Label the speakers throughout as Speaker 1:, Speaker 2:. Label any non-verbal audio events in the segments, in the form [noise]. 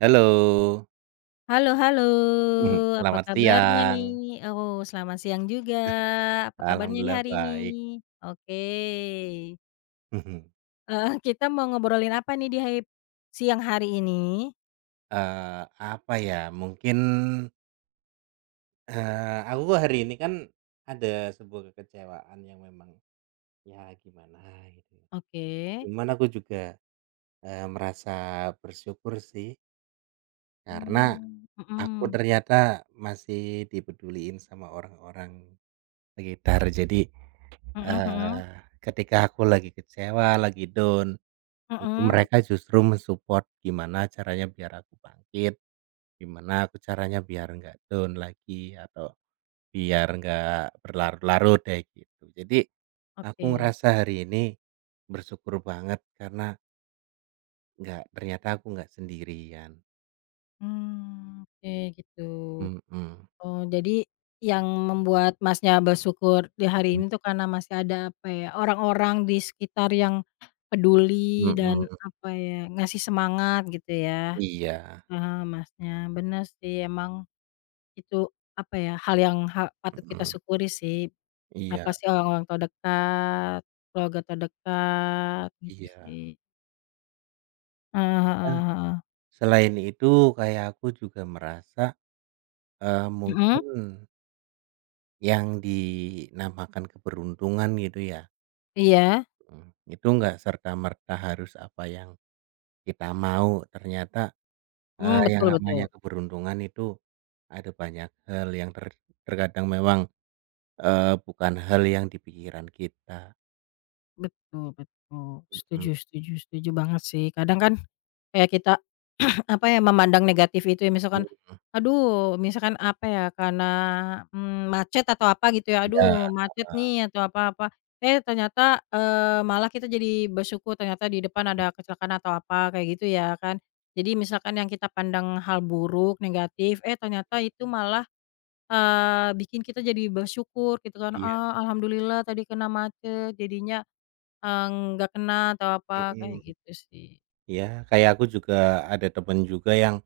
Speaker 1: Halo.
Speaker 2: Halo halo,
Speaker 1: Mhm.
Speaker 2: apa
Speaker 1: Selamat
Speaker 2: kabarnya
Speaker 1: siang.
Speaker 2: nih? Oh, selamat siang juga. Apa kabarnya nih
Speaker 1: Alhamdulillah,
Speaker 2: hari ini?
Speaker 1: baik.
Speaker 2: Oke.
Speaker 1: Mhm.
Speaker 2: Heeh, kita mau ngobrolin apa nih di siang hari ini?
Speaker 1: Apa ya, mungkin, aku hari ini kan ada sebuah kekecewaan yang memang, ya gimana gitu ya.
Speaker 2: Oke.
Speaker 1: Cuman aku juga, merasa bersyukur sih, karena
Speaker 2: Mmm,
Speaker 1: aku
Speaker 2: mhm,
Speaker 1: ternyata masih dipeduliin sama orang-orang sekitar. Jadi,
Speaker 2: mhm mhm,
Speaker 1: eee, ketika aku lagi kecewa, lagi down, itu
Speaker 2: mhm,
Speaker 1: mereka justru mensupport gimana caranya biar aku bangkit, gimana aku caranya biar nggak down lagi, atau biar nggak berlarut-larut deh gitu. Jadi aku
Speaker 2: oke.
Speaker 1: ngerasa hari ini bersyukur banget karena nggak ternyata aku nggak sendirian.
Speaker 2: Mmm, oke gitu.
Speaker 1: Mhm, mhm,
Speaker 2: Oh, jadi yang membuat Masnya bersyukur di hari ini tuh karena masih ada, apa ya, orang-orang di sekitar yang peduli
Speaker 1: mhm,
Speaker 2: dan, apa ya, ngasih semangat gitu ya?
Speaker 1: iya,
Speaker 2: Paham Masnya, bener sih emang itu, apa ya, hal yang patut kita
Speaker 1: mhm,
Speaker 2: syukuri sih,
Speaker 1: iya,
Speaker 2: apa sih orang-orang terdekat, keluarga terdekat, gitu
Speaker 1: iya.
Speaker 2: sih. Heeh
Speaker 1: Nah,
Speaker 2: heeh heeh.
Speaker 1: selain itu kayak aku juga merasa,
Speaker 2: Mhm,
Speaker 1: mungkin yang dinamakan keberuntungan gitu ya.
Speaker 2: iya,
Speaker 1: Itu nggak serta-merta harus apa yang kita mau, ternyata,
Speaker 2: mmm,
Speaker 1: yang
Speaker 2: betul betul.
Speaker 1: Namanya keberuntungan itu ada banyak hal yang terkadang memang, bukan hal yang di pikiran kita.
Speaker 2: Betul betul,
Speaker 1: Mhm,
Speaker 2: setuju setuju setuju banget sih. Kadang kan kayak kita, [clears throat] apa ya, memandang negatif itu ya misalkan,
Speaker 1: mmm,
Speaker 2: aduh misalkan apa ya, karena, macet atau apa gitu ya,
Speaker 1: iya,
Speaker 2: aduh macet nih atau apa-apa, eh ternyata, malah kita jadi bersyukur ternyata di depan ada kecelakaan atau apa kayak gitu ya kan. Jadi misalkan yang kita pandang hal buruk, negatif, eh ternyata itu malah, bikin kita jadi bersyukur gitu kan,
Speaker 1: iya,
Speaker 2: "Ah alhamdulillah tadi kena macet jadinya, eee, nggak kena," atau apa kayak
Speaker 1: mhm,
Speaker 2: gitu sih.
Speaker 1: iya. Kayak aku juga ada temen juga yang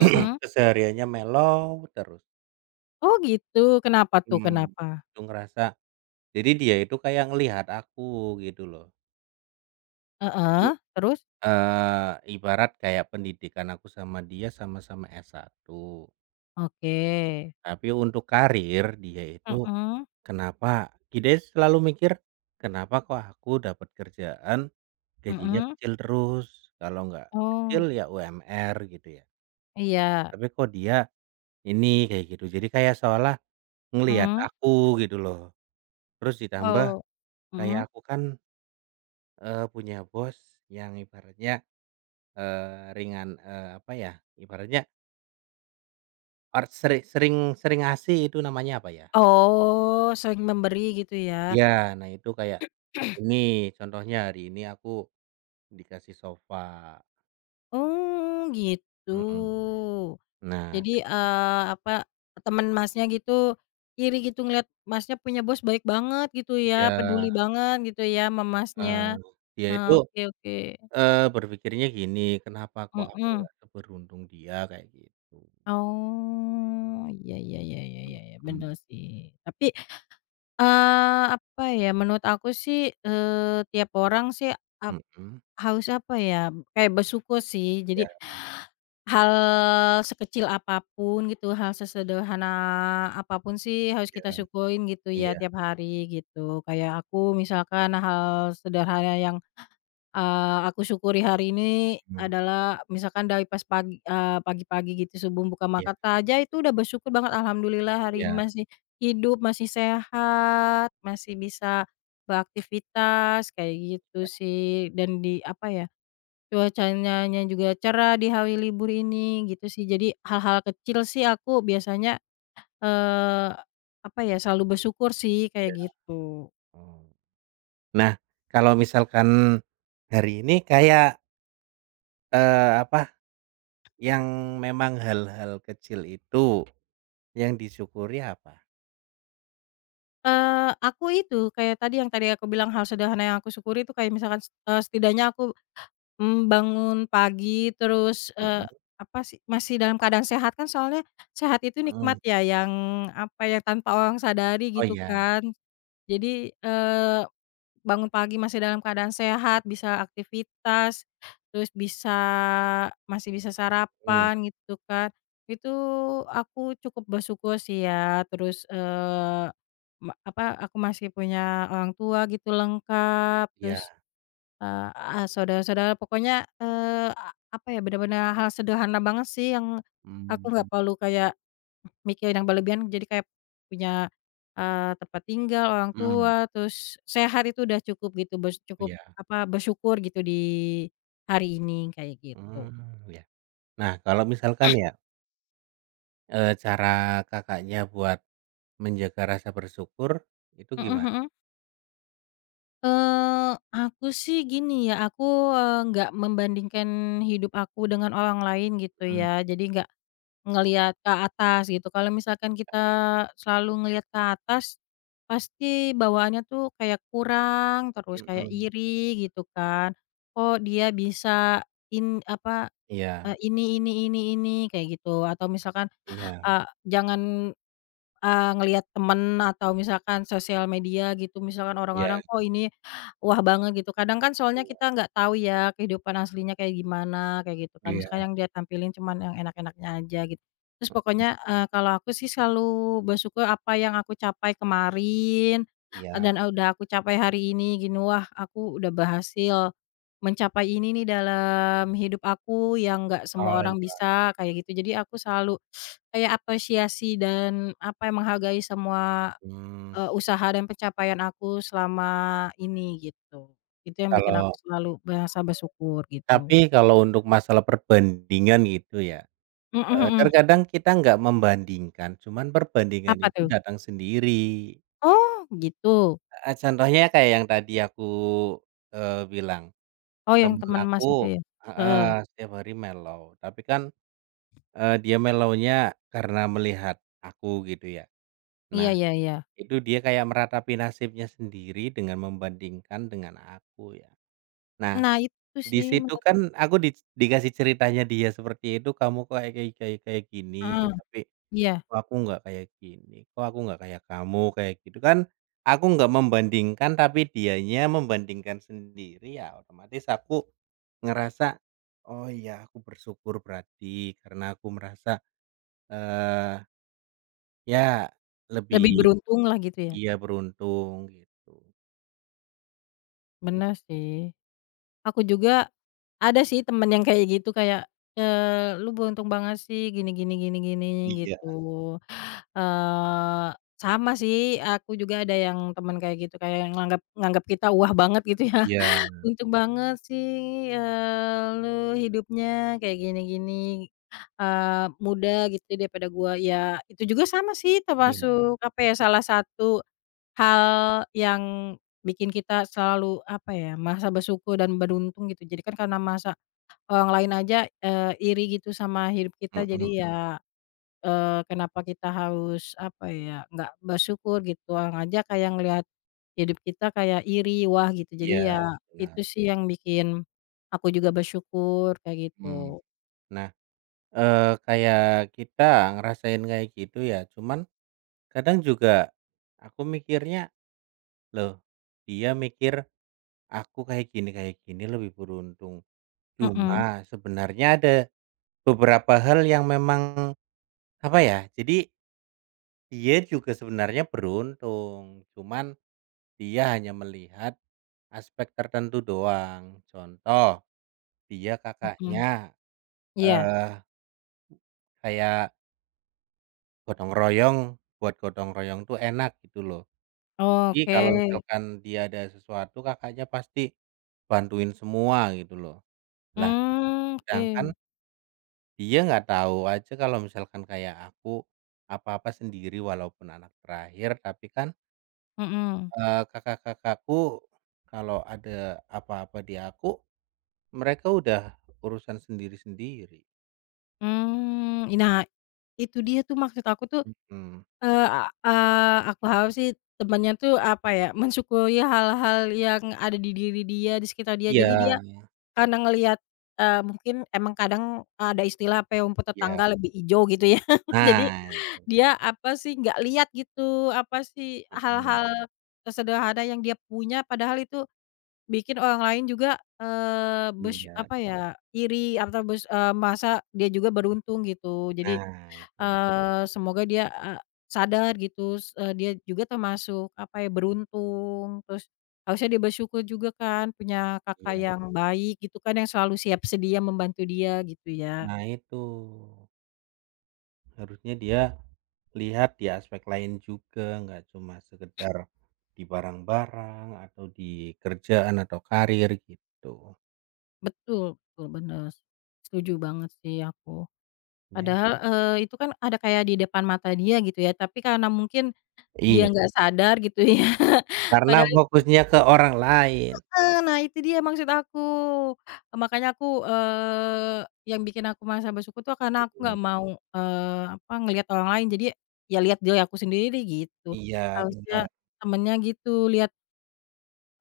Speaker 2: Mhm.
Speaker 1: kesehariannya mellow terus.
Speaker 2: Oh gitu, kenapa tuh,
Speaker 1: mmm,
Speaker 2: kenapa?
Speaker 1: itu ngerasa jadi dia itu kayak ngelihat aku gitu loh, jadi
Speaker 2: Heeh, terus?
Speaker 1: Ibarat kayak pendidikan aku sama dia sama-sama satu.
Speaker 2: Oke.
Speaker 1: Tapi untuk karir dia itu
Speaker 2: Mhm
Speaker 1: kenapa kita selalu mikir, "Kenapa kok aku dapat kerjaan gajinya
Speaker 2: mhm.
Speaker 1: kecil terus, kalau nggak kecil
Speaker 2: Oh,
Speaker 1: ya UMR," gitu ya,
Speaker 2: iya.
Speaker 1: "tapi kok dia ini," kayak gitu. Jadi kayak seolah ngelihat
Speaker 2: Mhm.
Speaker 1: aku gitu loh. Terus ditambah
Speaker 2: Oh.
Speaker 1: kayak
Speaker 2: Mhm.
Speaker 1: aku kan, punya bos yang ibaratnya, ringan, apa ya, ibaratnya Or seri sering sering ASI itu namanya apa ya?
Speaker 2: Oh, sering memberi gitu ya?
Speaker 1: Iya, nah itu kayak ini contohnya hari ini aku dikasih sofa.
Speaker 2: Oh, gitu.
Speaker 1: Mhm. Nah,
Speaker 2: Jadi, apa, temen Masnya gitu iri gitu ngelihat Masnya punya bos baik banget gitu ya,
Speaker 1: ketiga
Speaker 2: peduli banget gitu ya sama Masnya.
Speaker 1: heeh, dia itu,
Speaker 2: Nah, oke oke.
Speaker 1: berpikirnya gini, "Kenapa kok aku
Speaker 2: Mhm.
Speaker 1: nggak seberuntung dia?" Kayak gitu.
Speaker 2: Oh, iya iya iya iya iya iya, bener
Speaker 1: Mmm,
Speaker 2: sih. Tapi, apa ya, menurut aku sih, tiap orang sih ap
Speaker 1: mhm,
Speaker 2: harus apa ya, kayak bersyukur sih. Jadi,
Speaker 1: iya,
Speaker 2: hal sekecil apa pun gitu, hal sesederhana apa pun sih harus kita
Speaker 1: iya,
Speaker 2: syukurin gitu ya
Speaker 1: iya,
Speaker 2: tiap hari gitu. Kayak aku misalkan hal sederhana yang aku syukuri hari ini
Speaker 1: mmm,
Speaker 2: adalah misalkan dari pas pagi-pagi gitu subuh buka
Speaker 1: iya,
Speaker 2: mata aja itu udah bersyukur banget alhamdulillah hari ini
Speaker 1: iya,
Speaker 2: masih hidup, masih sehat, masih bisa beraktivitas kayak gitu sih dan di apa ya, cuacanya juga cerah di hari libur ini gitu sih. Jadi hal-hal kecil sih aku biasanya, eee, apa ya, selalu bersyukur sih kayak
Speaker 1: iya,
Speaker 2: gitu.
Speaker 1: mmm. Nah kalau misalkan hari ini kayak, apa, yang memang hal-hal kecil itu yang disyukuri apa?
Speaker 2: Aku itu, kayak tadi yang tadi aku bilang hal sederhana yang aku syukuri itu kayak misalkan, setidaknya aku, bangun pagi terus,
Speaker 1: Mhm,
Speaker 2: apa sih, masih dalam keadaan sehat kan soalnya sehat itu
Speaker 1: mhm.
Speaker 2: nikmat ya yang, apa ya, tanpa orang sadari
Speaker 1: Oh
Speaker 2: gitu
Speaker 1: ya,
Speaker 2: kan. Jadi, bangun pagi masih dalam keadaan sehat, bisa aktivitas, terus masih bisa
Speaker 1: mhm,
Speaker 2: sarapan gitu kan. Itu aku cukup bersyukur sih ya, terus, aku masih punya orang tua gitu lengkap,
Speaker 1: iya,
Speaker 2: terus, eee, a saudara-saudara pokoknya, eee, a apa ya, benar-benar hal sederhana banget sih yang aku nggak
Speaker 1: mmm,
Speaker 2: perlu kayak mikirin yang berlebihan jadi kayak punya, tempat tinggal, orang
Speaker 1: mhm,
Speaker 2: tua, terus sehat itu udah cukup gitu, cukup
Speaker 1: iya,
Speaker 2: apa, bersyukur gitu di hari ini, kayak gitu.
Speaker 1: mmm, iya. Nah kalau misalkan ya, cara Kakaknya buat menjaga rasa bersyukur itu
Speaker 2: Mhm
Speaker 1: gimana?
Speaker 2: mhm. Aku sih gini ya, aku, nggak membandingkan hidup aku dengan orang lain gitu
Speaker 1: Mmm,
Speaker 2: ya, jadi nggak ngelihat ke atas gitu, kalau misalkan kita selalu ngelihat ke atas, pasti bawaannya tuh kayak kurang terus, kayak
Speaker 1: mhm,
Speaker 2: iri gitu kan. Kok dia bisa in apa,
Speaker 1: iya,
Speaker 2: ini, kayak gitu. Atau misalkan,
Speaker 1: iya,
Speaker 2: jangan ngelihat temen atau misalkan sosial media gitu, misalkan
Speaker 1: iya,
Speaker 2: orang-orang, "Kok ini wah banget," gitu. Kadang kan soalnya kita
Speaker 1: iya,
Speaker 2: nggak tahu ya kehidupan aslinya kayak gimana, kayak gitu kan.
Speaker 1: iya,
Speaker 2: Misalkan yang dia tampilin cuman yang enak-enaknya aja gitu. Terus pokoknya, kalau aku sih selalu bersyukur apa yang aku capai kemarin,
Speaker 1: iya,
Speaker 2: dan udah aku capai hari ini gini, "Wah aku udah berhasil mencapai ini nih dalam hidup aku yang nggak semua
Speaker 1: oh
Speaker 2: orang
Speaker 1: iya,
Speaker 2: bisa," kayak gitu. Jadi aku selalu kayak apresiasi dan apa, menghargai semua,
Speaker 1: mmm,
Speaker 2: usaha dan pencapaian aku selama ini gitu. Itu yang bikin
Speaker 1: kalau
Speaker 2: aku selalu merasa bersyukur gitu.
Speaker 1: tapi kalau untuk masalah perbandingan gitu ya,
Speaker 2: Mhm mhm.
Speaker 1: terkadang kita nggak membandingkan, cuman perbandingan
Speaker 2: Apa
Speaker 1: itu
Speaker 2: tuh?
Speaker 1: datang sendiri.
Speaker 2: Oh gitu.
Speaker 1: Heeh, contohnya kayak yang tadi aku, bilang,
Speaker 2: Oh yang
Speaker 1: temen
Speaker 2: teman Mas itu
Speaker 1: aku
Speaker 2: ya? Heeh.
Speaker 1: heeh, setiap hari melo, tapi kan, dia melonya karena melihat aku gitu ya.
Speaker 2: Iya
Speaker 1: Nah,
Speaker 2: iya iya.
Speaker 1: itu dia kayak meratapi nasibnya sendiri dengan membandingkan dengan aku ya. Nah,
Speaker 2: Nah itu
Speaker 1: di
Speaker 2: sih
Speaker 1: situ
Speaker 2: menurut.
Speaker 1: kan aku dikasih ceritanya dia seperti itu, "Kamu kok kayak kayak kayak kayak
Speaker 2: Heeh,
Speaker 1: gini," tapi
Speaker 2: iya.
Speaker 1: kok aku nggak kayak gini, kok aku nggak kayak kamu, kayak gitu kan, aku nggak membandingkan tapi dianya membandingkan sendiri ya otomatis aku ngerasa, "Oh iya aku bersyukur berarti karena aku merasa, eh ya
Speaker 2: Lebih
Speaker 1: lebih."
Speaker 2: beruntunglah gitu ya.
Speaker 1: Iya, beruntung gitu.
Speaker 2: Bener sih. Aku juga ada sih temen yang kayak gitu kayak, "Lu beruntung banget sih gini gini gini gini,"
Speaker 1: Iya,
Speaker 2: gitu. Eee, sama sih, aku juga ada yang temen kayak gitu, kayak yang nganggap nganggap kita wah banget gitu ya,
Speaker 1: iya,
Speaker 2: [laughs] "Untung banget sih, lu hidupnya kayak gini-gini, muda gitu daripada gua." Ya itu juga sama sih
Speaker 1: iya,
Speaker 2: termasuk apa ya, salah satu hal yang bikin kita selalu apa ya, merasa bersyukur dan beruntung gitu. Jadi kan karena masa orang lain aja, iri gitu sama hidup kita, jadi
Speaker 1: mhm,
Speaker 2: ya kenapa kita harus apa ya, nggak bersyukur gitu, orang aja kayak ngelihat hidup kita kayak iri, wah gitu.
Speaker 1: iya,
Speaker 2: Jadi ya
Speaker 1: benar,
Speaker 2: itu sih yang bikin aku juga bersyukur kayak
Speaker 1: mmm.
Speaker 2: gitu.
Speaker 1: Nah, eh kayak kita ngerasain kayak gitu ya, cuman kadang juga aku mikirnya loh, dia mikir aku kayak gini lebih beruntung.
Speaker 2: Mhm
Speaker 1: Cuma sebenarnya ada beberapa hal yang memang, apa ya, jadi dia juga sebenarnya beruntung, cuman dia hanya melihat aspek tertentu doang. Contoh, dia
Speaker 2: mhm.
Speaker 1: kakaknya,
Speaker 2: Iya.
Speaker 1: eee, kayak gotong royong, buat gotong royong tuh enak gitu loh. Jadi
Speaker 2: Oke.
Speaker 1: kalau misalkan dia ada sesuatu kakaknya pasti bantuin semua gitu loh. Lah
Speaker 2: Mmm, oke.
Speaker 1: sedangkan dia nggak tahu aja kalau misalkan kayak aku apa-apa sendiri walaupun anak terakhir, tapi kan,
Speaker 2: Mhm.
Speaker 1: kakak-kakakku kalau ada apa-apa di aku, mereka udah urusan sendiri-sendiri.
Speaker 2: Mmm, nah itu dia tuh maksud aku tuh,
Speaker 1: Mhm.
Speaker 2: eee, a aku harap sih temennya tuh apa ya, mensyukuri hal-hal yang ada di diri dia, di sekitar dia.
Speaker 1: Iya,
Speaker 2: Jadi dia karena ngelihat, mungkin emang kadang ada istilah apa ya, rumput
Speaker 1: iya.
Speaker 2: tetangga lebih hijau gitu ya. [laughs] Jadi
Speaker 1: Nah itu,
Speaker 2: dia apa sih, nggak lihat gitu, apa sih,
Speaker 1: mhm,
Speaker 2: hal-hal sesederhana yang dia punya padahal itu bikin orang lain juga, eee, besy
Speaker 1: iya.
Speaker 2: apa ya, iri atau merasa dia juga beruntung gitu. Jadi
Speaker 1: Nah itu,
Speaker 2: Semoga dia, sadar gitu, dia juga termasuk apa ya, beruntung, terus harusnya dia bersyukur juga kan punya kakak
Speaker 1: iya.
Speaker 2: yang baik gitu kan, yang selalu siap sedia membantu dia gitu ya.
Speaker 1: Nah itu. Harusnya dia lihat di aspek lain juga, nggak cuma sekedar di barang-barang atau di kerjaan atau karir gitu,
Speaker 2: Betul betul, bener. Setuju banget sih aku.
Speaker 1: ya.
Speaker 2: Padahal, itu kan ada kayak di depan mata dia gitu ya, tapi karena mungkin dia
Speaker 1: Iya,
Speaker 2: nggak sadar gitu ya, [laughs]
Speaker 1: karena
Speaker 2: padahal.
Speaker 1: fokusnya ke orang lain.
Speaker 2: Heeh, nah itu dia maksud aku. Makanya aku, yang bikin aku merasa bersyukur tuh karena aku
Speaker 1: Mmm,
Speaker 2: nggak mau, apa, ngelihat orang lain. Jadi, ya lihat diri aku sendiri gitu.
Speaker 1: iya, benar.
Speaker 2: Harusnya temennya gitu, lihat,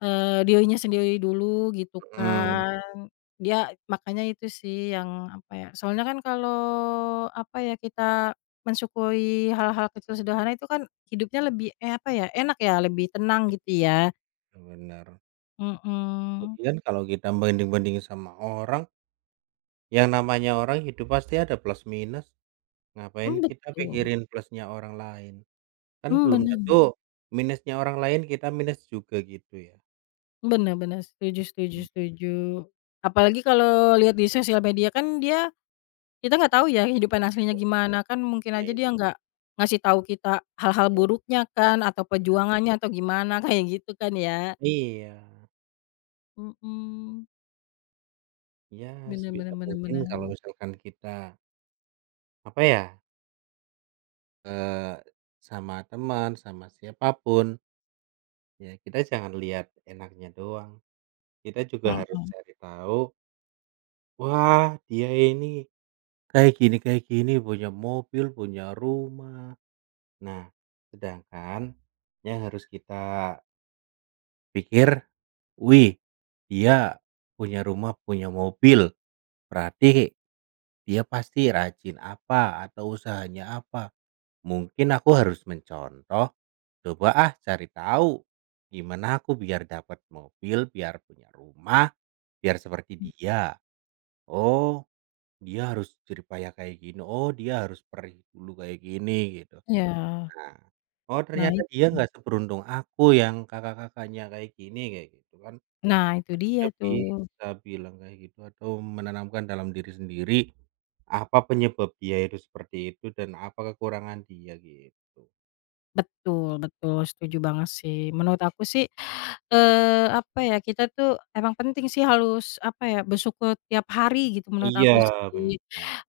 Speaker 2: dirinya sendiri dulu gitu
Speaker 1: Mhm,
Speaker 2: kan. Dia makanya itu sih yang, apa ya, soalnya kan kalau, apa ya, kita mensyukuri hal-hal kecil sederhana itu kan hidupnya lebih, eh, apa ya, enak ya, lebih tenang gitu ya.
Speaker 1: iya, bener.
Speaker 2: Mhm,
Speaker 1: Lagian kalau kita banding-bandingin sama orang, yang namanya orang hidup pasti ada plus minus, ngapain
Speaker 2: mmm,
Speaker 1: kita
Speaker 2: betul.
Speaker 1: pikirin plusnya orang lain? Kan
Speaker 2: Mmm,
Speaker 1: belum
Speaker 2: bener
Speaker 1: tentu minusnya orang lain kita minus juga gitu ya.
Speaker 2: bener bener, setuju setuju
Speaker 1: Mmm.
Speaker 2: setuju. Apalagi kalau lihat di sosial media kan kita nggak tahu ya kehidupan aslinya gimana, kan mungkin
Speaker 1: Nah
Speaker 2: aja dia
Speaker 1: itu,
Speaker 2: nggak ngasih tahu kita hal-hal
Speaker 1: iya.
Speaker 2: buruknya kan, atau perjuangannya atau gimana, [laughs] kayak gitu kan ya.
Speaker 1: Iya.
Speaker 2: Mhm,
Speaker 1: Ya
Speaker 2: bener bener
Speaker 1: sebisa
Speaker 2: bener
Speaker 1: mungkin kalau
Speaker 2: bener.
Speaker 1: misalkan kita, apa ya, eee, sama teman, sama siapa pun, ya kita jangan lihat enaknya doang. Kita juga harus
Speaker 2: Mhm,
Speaker 1: cari tahu, wah dia ini kayak gini, punya mobil, punya rumah. Nah, sedangkan yang harus kita pikir, "Wih, dia punya rumah, punya mobil, berarti dia pasti rajin apa atau usahanya apa. Mungkin aku harus mencontoh, coba ah cari tahu gimana aku biar dapat mobil, biar punya rumah, biar seperti dia. Oh, dia harus jeripaya kayak gini. Oh, dia harus perih dulu kayak gini gitu.
Speaker 2: iya.
Speaker 1: Nah, oh
Speaker 2: Nah
Speaker 1: ternyata
Speaker 2: itu
Speaker 1: dia nggak seberuntung aku yang kakak-kakaknya kayak gini kayak gitu kan.
Speaker 2: nah itu dia
Speaker 1: Dia
Speaker 2: tuh.
Speaker 1: bisa bilang kayak gitu atau menanamkan dalam diri sendiri apa penyebab dia itu seperti itu dan apa kekurangan dia gitu."
Speaker 2: Betul betul, setuju banget sih. Menurut aku sih, apa ya, kita tuh emang penting sih harus, apa ya, bersyukur tiap hari gitu menurut
Speaker 1: Iya,
Speaker 2: aku sih.
Speaker 1: benar.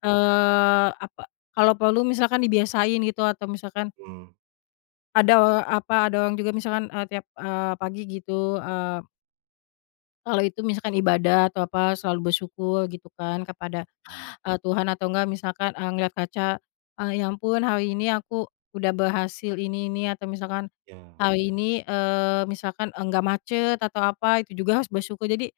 Speaker 2: Apa, kalau perlu misalkan dibiasain gitu atau misalkan
Speaker 1: Mhm,
Speaker 2: ada, apa, ada orang juga misalkan, tiap, pagi gitu, kalau itu misalkan ibadah atau apa, selalu bersyukur gitu kan kepada
Speaker 1: nah,
Speaker 2: Tuhan atau enggak misalkan, ngelihat kaca, "Ya ampun hari ini aku udah berhasil ini," atau misalkan,
Speaker 1: iya,
Speaker 2: "Hari ini," misalkan, "nggak macet," atau apa, itu juga harus bersyukur. Jadi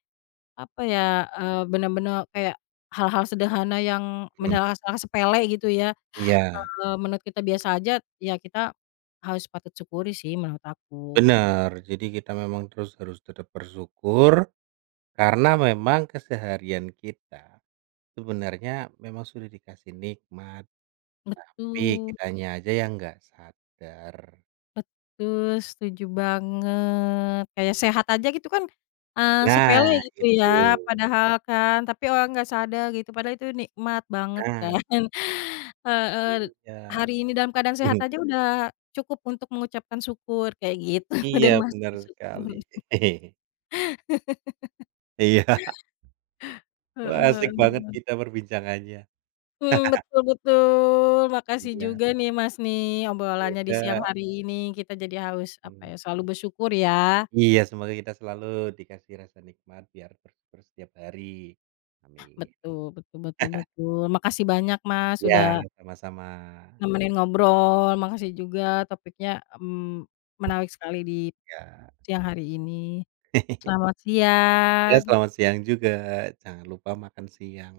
Speaker 2: apa ya, benar bener kayak hal-hal sederhana yang
Speaker 1: mhm,
Speaker 2: menurut kita sepele gitu ya,
Speaker 1: iya,
Speaker 2: menurut kita biasa aja, ya kita harus patut syukuri sih menurut aku, gitu.
Speaker 1: benar. Jadi kita memang terus harus tetap bersyukur karena memang keseharian kita sebenarnya memang sudah dikasih nikmat, tapi
Speaker 2: Betul.
Speaker 1: kitanya aja yang nggak sadar.
Speaker 2: Betul, setuju banget. Kayak sehat aja gitu kan, sepele
Speaker 1: Nah
Speaker 2: gitu ya,
Speaker 1: itu,
Speaker 2: padahal kan, tapi orang nggak sadar gitu, padahal itu nikmat banget
Speaker 1: nah
Speaker 2: kan. [laughs] Heeh,
Speaker 1: iya,
Speaker 2: hari ini dalam keadaan sehat aja
Speaker 1: [laughs]
Speaker 2: udah cukup untuk mengucapkan syukur, kayak gitu, [laughs]
Speaker 1: iya
Speaker 2: dan masa
Speaker 1: benar sekali.
Speaker 2: bersyukur.
Speaker 1: [laughs] Iya,
Speaker 2: Heeh
Speaker 1: wah asik banget
Speaker 2: heeh.
Speaker 1: kita perbincangannya.
Speaker 2: Mmm, betul betul. Makasih
Speaker 1: Iya,
Speaker 2: juga nih Mas nih, obrolannya di siang
Speaker 1: semoga
Speaker 2: hari ini, kita jadi harus,
Speaker 1: mmm,
Speaker 2: apa ya, selalu bersyukur ya.
Speaker 1: iya, semoga kita selalu dikasih rasa nikmat biar bersyukur setiap hari. Amin.
Speaker 2: Betul betul betul betul. Makasih banyak, Mas,
Speaker 1: Iya,
Speaker 2: sudah
Speaker 1: sama-sama,
Speaker 2: nemenin ngobrol, makasih juga topiknya, mmm, menarik sekali di
Speaker 1: Kak. Ya.
Speaker 2: siang hari ini. Selamat
Speaker 1: Ya,
Speaker 2: siang.
Speaker 1: selamat siang juga, jangan lupa makan siang.